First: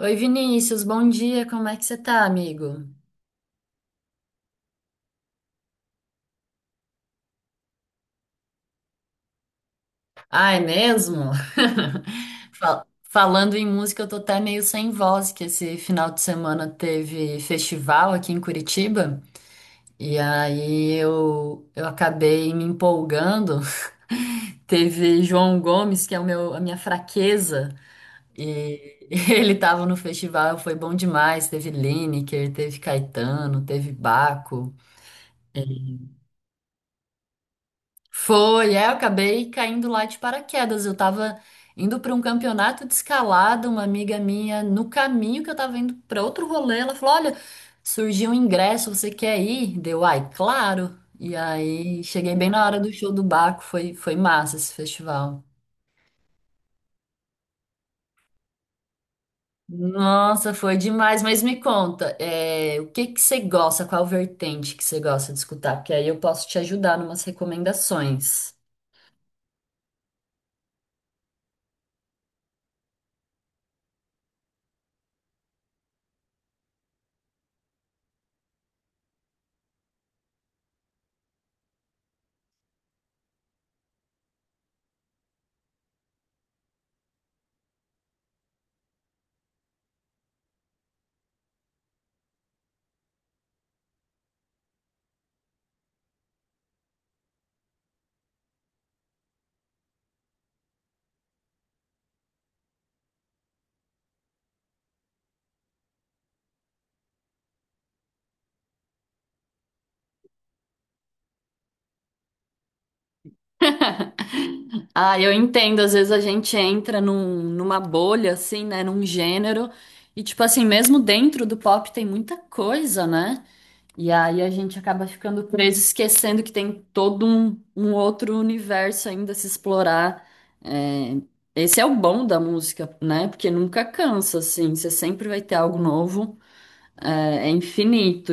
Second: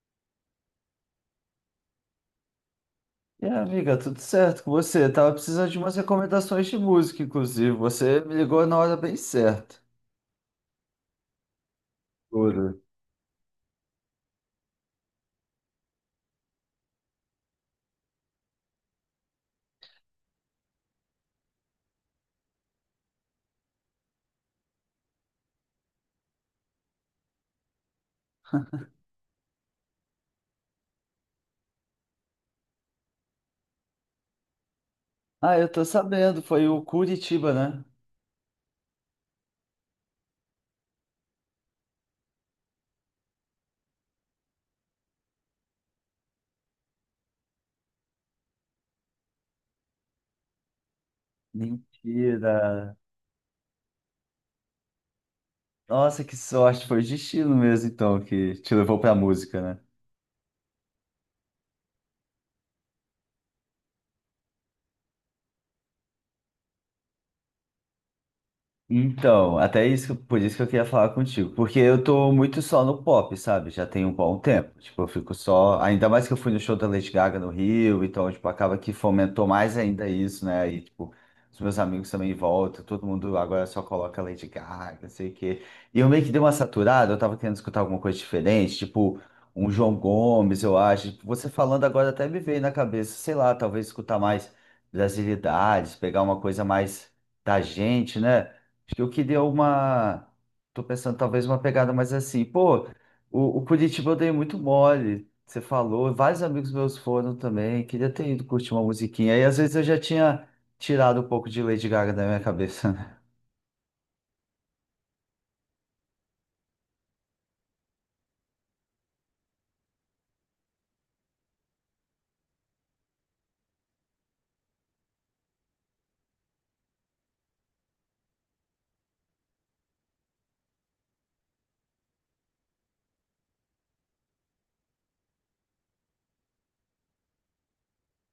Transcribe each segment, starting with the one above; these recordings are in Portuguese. Oi, Vinícius, bom dia, como é que você tá, amigo? E aí, amiga, tudo certo com você? Tava precisando de umas recomendações de música, inclusive. Você me ligou na hora bem certa. Ah, é mesmo? Tudo. Falando em música, eu tô até meio sem voz, que esse final de semana teve festival aqui em Curitiba, e aí eu acabei me empolgando. Teve João Gomes, que é a minha fraqueza, e ele tava no festival, foi bom demais. Teve Lineker, teve Caetano, teve Baco. Ah, eu tô sabendo, foi o Curitiba, né? Foi, é, eu acabei caindo lá de paraquedas. Eu tava indo para um campeonato de escalada, uma amiga minha, no caminho que eu tava indo para outro rolê, ela falou: Olha, surgiu um ingresso, você quer ir? Deu, ai, claro. E aí cheguei bem Mentira. na hora do show do Baco, foi, foi massa esse festival. Nossa, que sorte, foi o destino mesmo, então, que te levou pra música, né? Nossa, foi demais, mas me conta, é, o que que você gosta, qual vertente que você gosta de escutar? Porque aí eu posso te ajudar numas recomendações. Então, até isso, por isso que eu queria falar contigo, porque eu tô muito só no pop, sabe? Já tem um bom tempo. Tipo, eu fico só, ainda mais que eu fui no show da Lady Gaga no Rio, então, tipo, acaba que fomentou mais ainda isso, né? E, tipo, os meus amigos também voltam, todo mundo agora só coloca Lady Gaga, não sei o quê. E eu meio que dei uma saturada, eu tava querendo escutar alguma coisa diferente, tipo, um João Gomes, eu acho. Tipo, você falando agora até me veio na cabeça, sei lá, talvez escutar mais brasilidades, pegar uma coisa mais da gente, né? Acho que eu queria uma. Tô pensando talvez uma pegada mais assim. Pô, o Curitiba eu dei muito mole. Você falou, vários amigos meus foram também. Queria ter ido curtir uma musiquinha. Aí às vezes eu já tinha tirado um pouco de Lady Gaga da minha cabeça, né? Ah, eu entendo. Às vezes a gente entra numa bolha, assim, né? Num gênero. E, tipo assim, mesmo dentro do pop tem muita coisa, né? E aí a gente acaba ficando preso, esquecendo que tem um outro universo ainda a se explorar. É, esse é o bom da música, né? Porque nunca cansa, assim. Você sempre vai ter algo novo. É, é infinito.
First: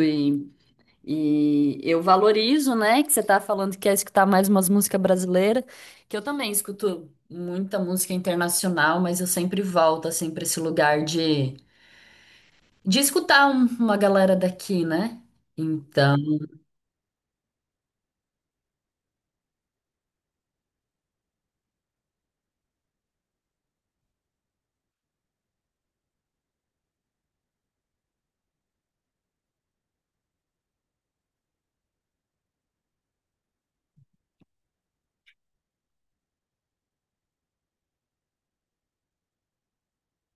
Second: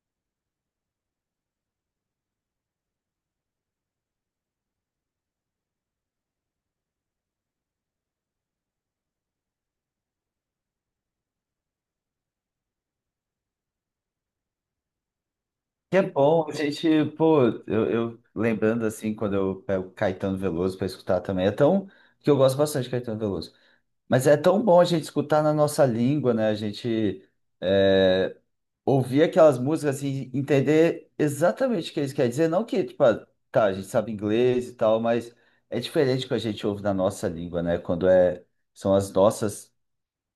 E eu valorizo, né, que você tá falando que quer escutar mais umas músicas brasileiras, que eu também escuto muita música internacional, mas eu sempre volto, assim, pra esse lugar de escutar uma galera daqui, né? Que é Então, bom, a gente, pô, eu lembrando assim, quando eu pego Caetano Veloso para escutar também, é tão. Que eu gosto bastante de Caetano Veloso. Mas é tão bom a gente escutar na nossa língua, né? A gente. eh, ouvir aquelas músicas assim, entender exatamente o que eles querem dizer. Não que, tipo, ah, tá, a gente sabe inglês e tal, mas é diferente que a gente ouve na nossa língua, né? Quando é, são as nossas,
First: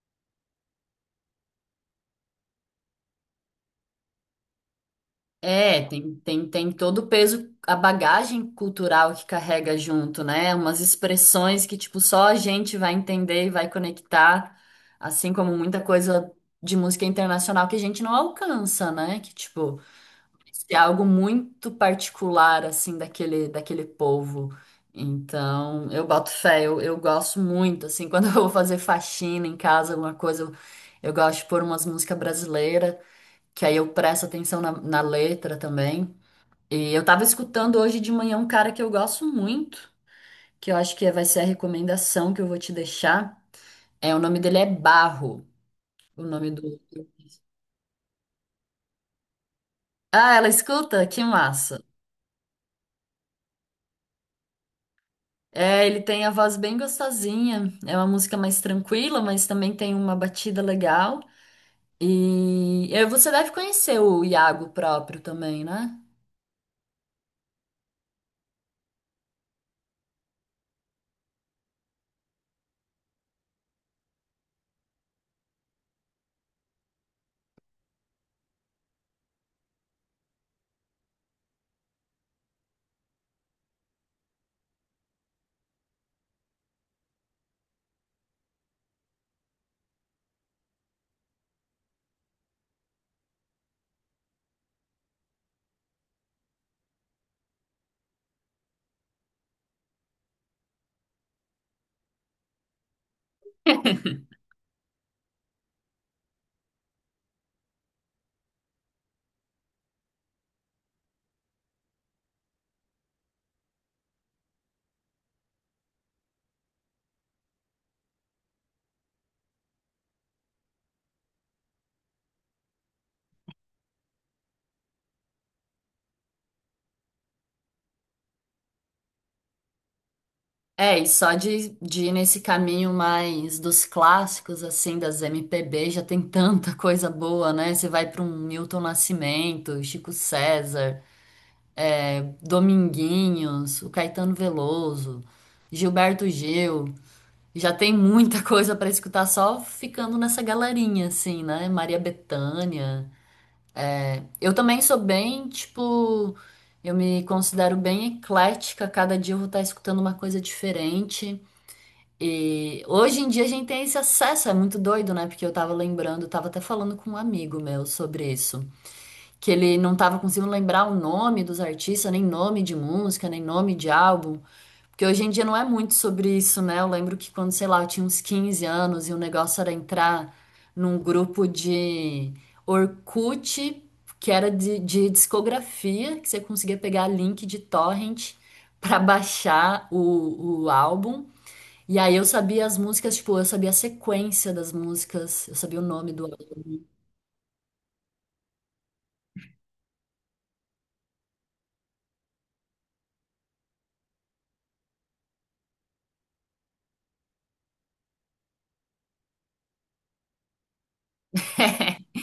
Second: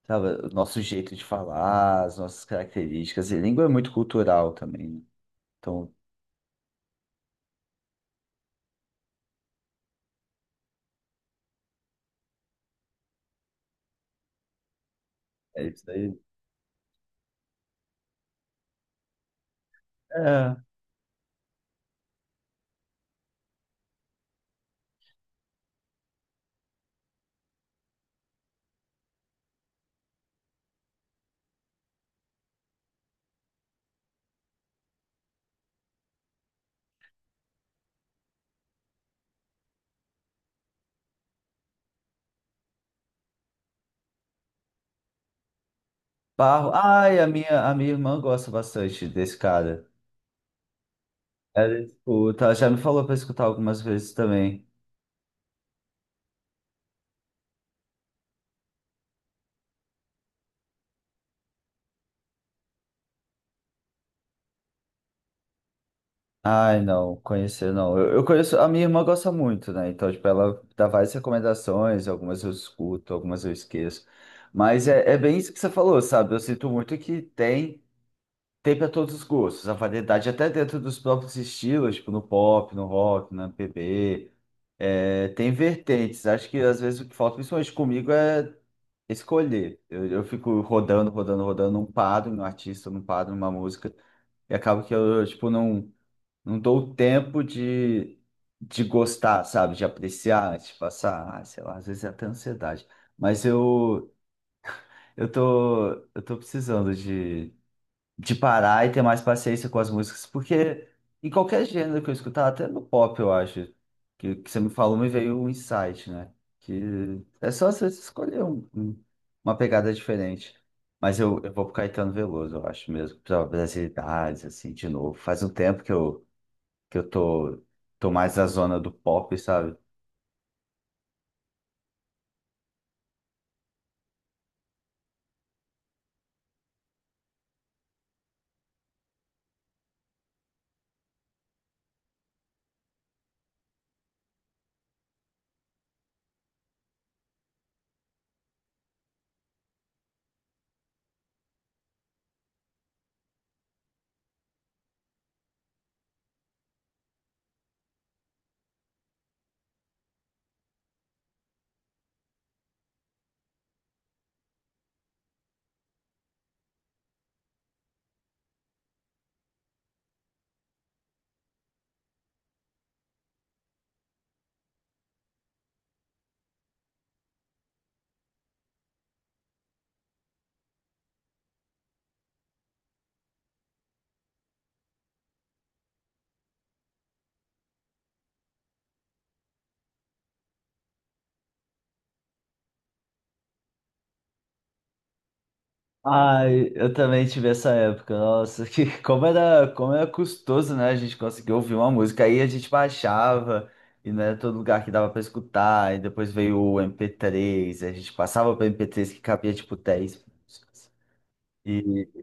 sabe, o nosso jeito de falar, as nossas características. E língua é muito cultural também, né? é, Então, tem todo o peso, a bagagem cultural que carrega junto, né? Umas expressões que, tipo, só a gente vai entender e vai conectar, assim como é muita isso aí. coisa de música internacional que a gente não alcança, né? Que, tipo. É. Se é algo muito particular, assim, daquele povo. Então, eu boto fé, eu gosto muito, assim, quando eu vou fazer faxina em casa, alguma coisa, eu gosto de pôr umas músicas brasileiras, que aí eu presto atenção na, na letra também. E eu tava escutando hoje de manhã um cara que eu gosto muito, que eu acho que vai ser a recomendação que eu vou te deixar. É, o nome dele é Barro, o nome Barro. do... Ai, a minha irmã gosta bastante desse cara. Ah, ela escuta? Que Ela massa! escuta, ela já me falou pra escutar algumas vezes também. É, ele tem a voz bem gostosinha. É uma música mais tranquila, mas também tem uma batida legal. E você deve conhecer o Iago próprio também, né? Ai, não, conhecer não. Eu conheço, a minha irmã gosta muito, né? Então, tipo, ela dá várias recomendações, algumas eu escuto, algumas eu esqueço. Mas é, é bem isso que você falou, sabe? Eu sinto muito que tem, tem para todos os gostos, a variedade até dentro dos próprios estilos, tipo no pop, no rock, na MPB. É, tem vertentes. Acho que às vezes o que falta, principalmente comigo, é escolher. Eu fico rodando, rodando, rodando, não paro em um artista, não paro em uma música. E acaba que eu, tipo, não. Não dou tempo de gostar, sabe? De apreciar, de passar, ah, sei lá, às vezes é até ansiedade. Mas eu, eu tô precisando de parar e ter mais paciência com as músicas, porque em qualquer gênero que eu escutar, até no pop, eu acho, que você me falou, me veio um insight, né? Que é só você escolher uma pegada diferente. Mas eu vou pro Caetano Veloso, eu acho mesmo, pra brasilidades, assim, de novo. Faz um tempo que eu que eu tô, tô mais na zona do pop, sabe? É, e só de ir nesse caminho mais dos clássicos, assim, das MPB, já tem tanta coisa boa, né? Você vai para um Milton Nascimento, Chico César, é, Dominguinhos, o Caetano Veloso, Gilberto Gil. Já tem muita coisa pra escutar só ficando nessa galerinha, assim, né? Maria Bethânia. Eu também sou bem, tipo, eu me considero bem eclética. Cada dia eu vou estar escutando uma coisa diferente. E hoje em dia a gente tem esse acesso, é muito doido, né? Porque eu tava lembrando, eu tava até falando com um amigo meu sobre isso, que ele não tava conseguindo lembrar o nome dos artistas, nem nome de música, nem nome de álbum. Porque hoje em dia não é muito sobre isso, né? Eu lembro que quando, sei lá, eu tinha uns 15 anos e o negócio era entrar num grupo de Orkut, que era de discografia, que você conseguia pegar link de torrent pra baixar o álbum. E aí eu sabia as músicas, tipo, eu sabia a sequência das músicas, eu sabia o nome do álbum. Ai, eu também tive essa época. Nossa, que como era custoso, né? A gente conseguir ouvir uma música. Aí a gente baixava e não era todo lugar que dava pra escutar. E depois veio o MP3, a gente passava para MP3 que cabia tipo 10 músicas. E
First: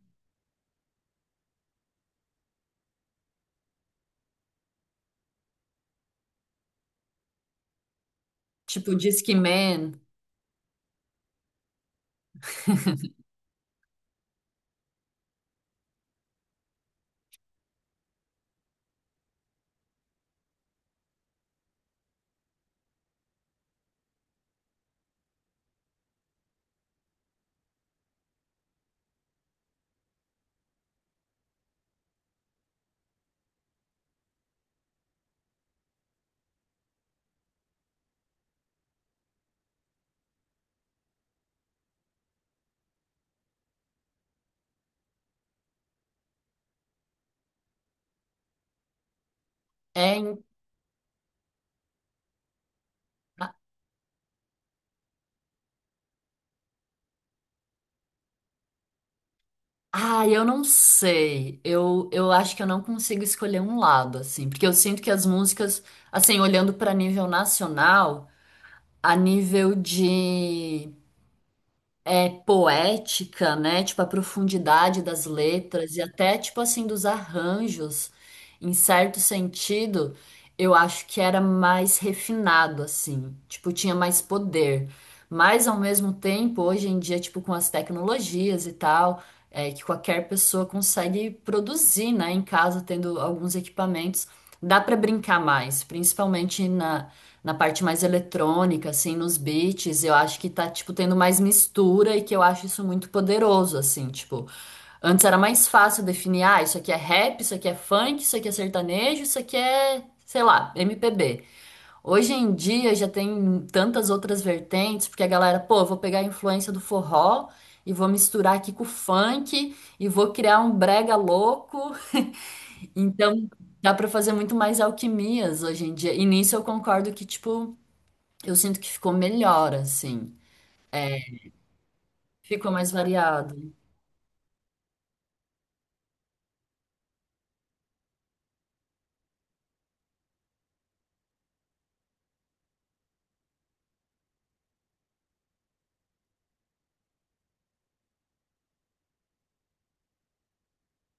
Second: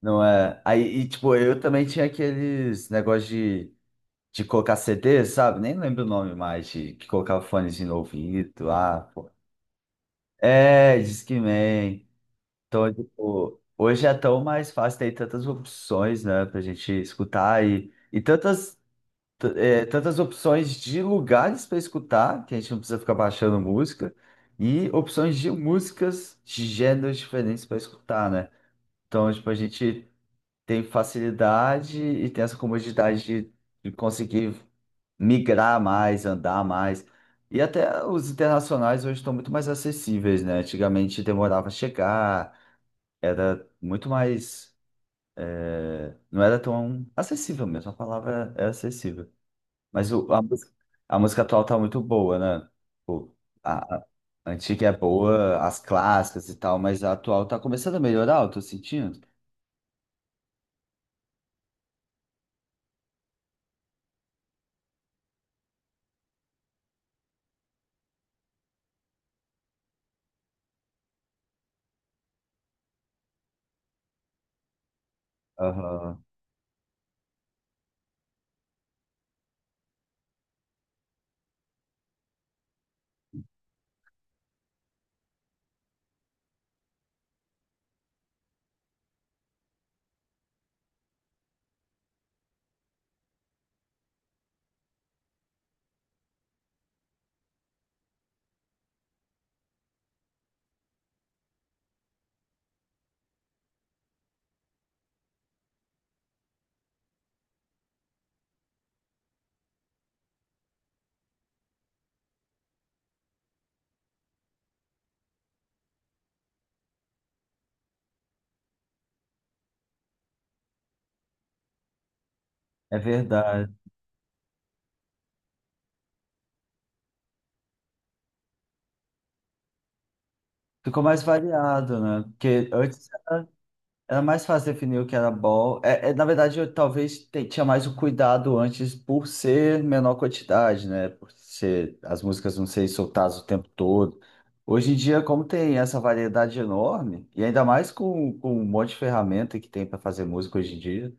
não é. Aí, e, tipo, eu também tinha aqueles negócios de colocar CD, sabe? Nem lembro o nome mais, de que colocava fones no ouvido. Tipo, Ah, pô. Discman. É, Discman. Então, é, tipo, hoje é tão mais fácil, tem tantas opções, né, pra gente escutar e tantas, tantas opções de lugares para escutar, que a gente não precisa ficar baixando música, e opções de músicas de gêneros diferentes para escutar, né? Então, tipo, a gente tem facilidade e tem essa comodidade de conseguir migrar mais, andar mais. E até os internacionais hoje estão muito mais acessíveis, né? Antigamente demorava a chegar, era muito mais. É, não era tão acessível mesmo, a palavra é acessível. Mas É, música a música atual tá muito boa, né? Tipo, a antiga é boa, as clássicas e tal, mas a atual tá começando a melhorar, eu tô sentindo. Ah, eu não sei. Eu acho que eu não consigo escolher um lado, assim, porque eu sinto que as músicas, assim, olhando para nível nacional, a nível de é, poética, né? Tipo, a profundidade das letras e Aham. até, tipo assim, dos arranjos, em certo sentido, eu acho que era mais refinado, assim. Tipo, tinha mais poder. Mas, ao mesmo tempo, hoje em dia, tipo, com as tecnologias e tal, é que qualquer pessoa consegue produzir, né? Em casa, tendo alguns equipamentos, dá para brincar mais, principalmente na parte mais eletrônica, assim, nos beats, eu acho que tá, tipo, tendo mais mistura e que eu acho isso muito poderoso, assim, tipo, antes era mais fácil definir, ah, isso aqui é rap, isso aqui é funk, isso aqui é sertanejo, isso aqui é, sei lá, MPB. Hoje em dia já tem tantas outras vertentes, porque a galera, pô, eu vou pegar a influência do forró e vou misturar aqui com o funk e vou criar um brega louco. É Então, verdade. dá pra fazer muito mais alquimias hoje em dia. E nisso eu concordo que, tipo, eu sinto que ficou melhor, assim. Ficou mais variado, né? Porque Ficou mais antes variado. era mais fácil definir o que era ball. É, é, na verdade, eu talvez tinha mais o cuidado antes por ser menor quantidade, né? Por ser as músicas não serem soltadas o tempo todo. Hoje em dia, como tem essa variedade enorme, e ainda mais com um monte de ferramenta que tem para fazer música hoje em dia,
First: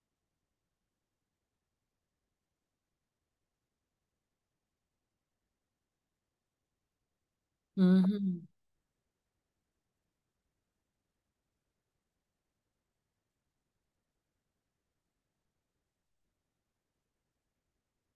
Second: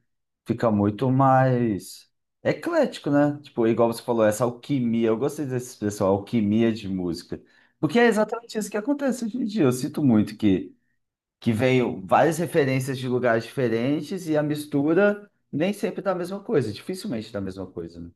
fica muito mais eclético, né? Tipo, igual você falou, essa alquimia. Eu gostei dessa expressão, alquimia de música. Porque é Uhum. exatamente isso que acontece hoje em dia. Eu sinto muito que veio várias referências de lugares diferentes e a mistura nem sempre dá a mesma coisa, dificilmente dá a mesma coisa, né?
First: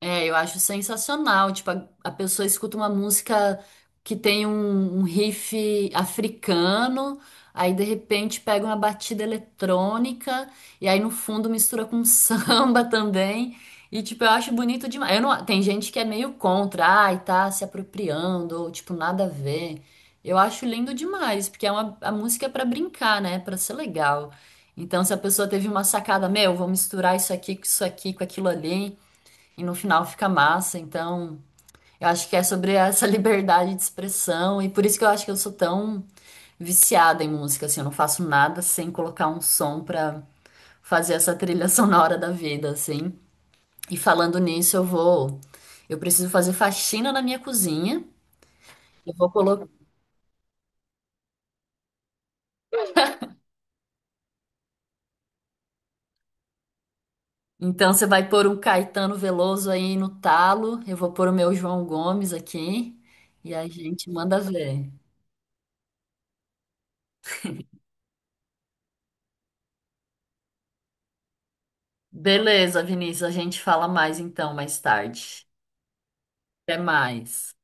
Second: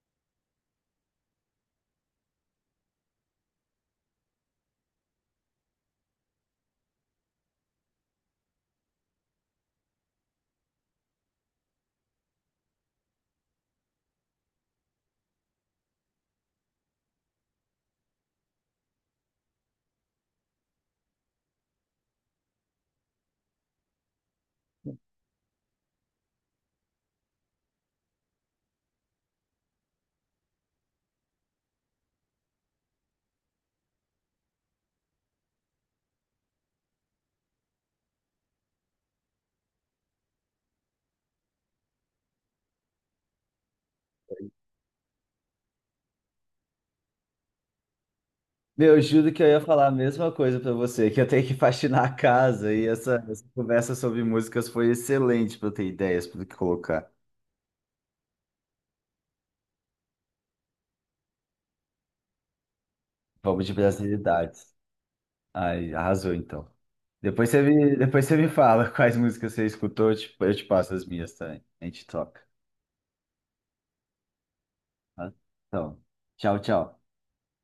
É, eu acho sensacional. Tipo, a pessoa escuta uma música que tem um riff africano, aí de repente pega uma batida eletrônica, e aí no fundo mistura com samba também. E, tipo, eu acho bonito demais. Eu não, tem gente que é meio contra, ai, tá se apropriando, ou tipo, nada a ver. Eu acho lindo demais, porque é uma, a música é pra brincar, né? Pra ser legal. Então, se a pessoa teve uma sacada, meu, vou misturar isso aqui, com aquilo ali e no final fica massa. Então, eu acho que é sobre essa liberdade de expressão e por isso que eu acho que eu sou tão viciada em música, assim, eu não faço nada sem colocar um som pra fazer essa trilha sonora da vida, assim. E falando nisso, eu vou, eu preciso fazer faxina na minha cozinha. Meu, eu Eu vou juro que eu ia colocar. falar a mesma coisa pra você, que eu tenho que faxinar a casa e essa conversa sobre músicas foi excelente pra eu ter ideias para que colocar. Então você vai pôr um Caetano Veloso aí no talo, eu vou pôr o meu João Gomes aqui e a Vamos de gente manda brasilidades. ver. Ai, arrasou então. Depois você me fala quais músicas você escutou, eu te passo as minhas também. A gente troca. Beleza, Vinícius, a gente fala mais então mais Tá? tarde. Então, tchau, Até tchau. mais.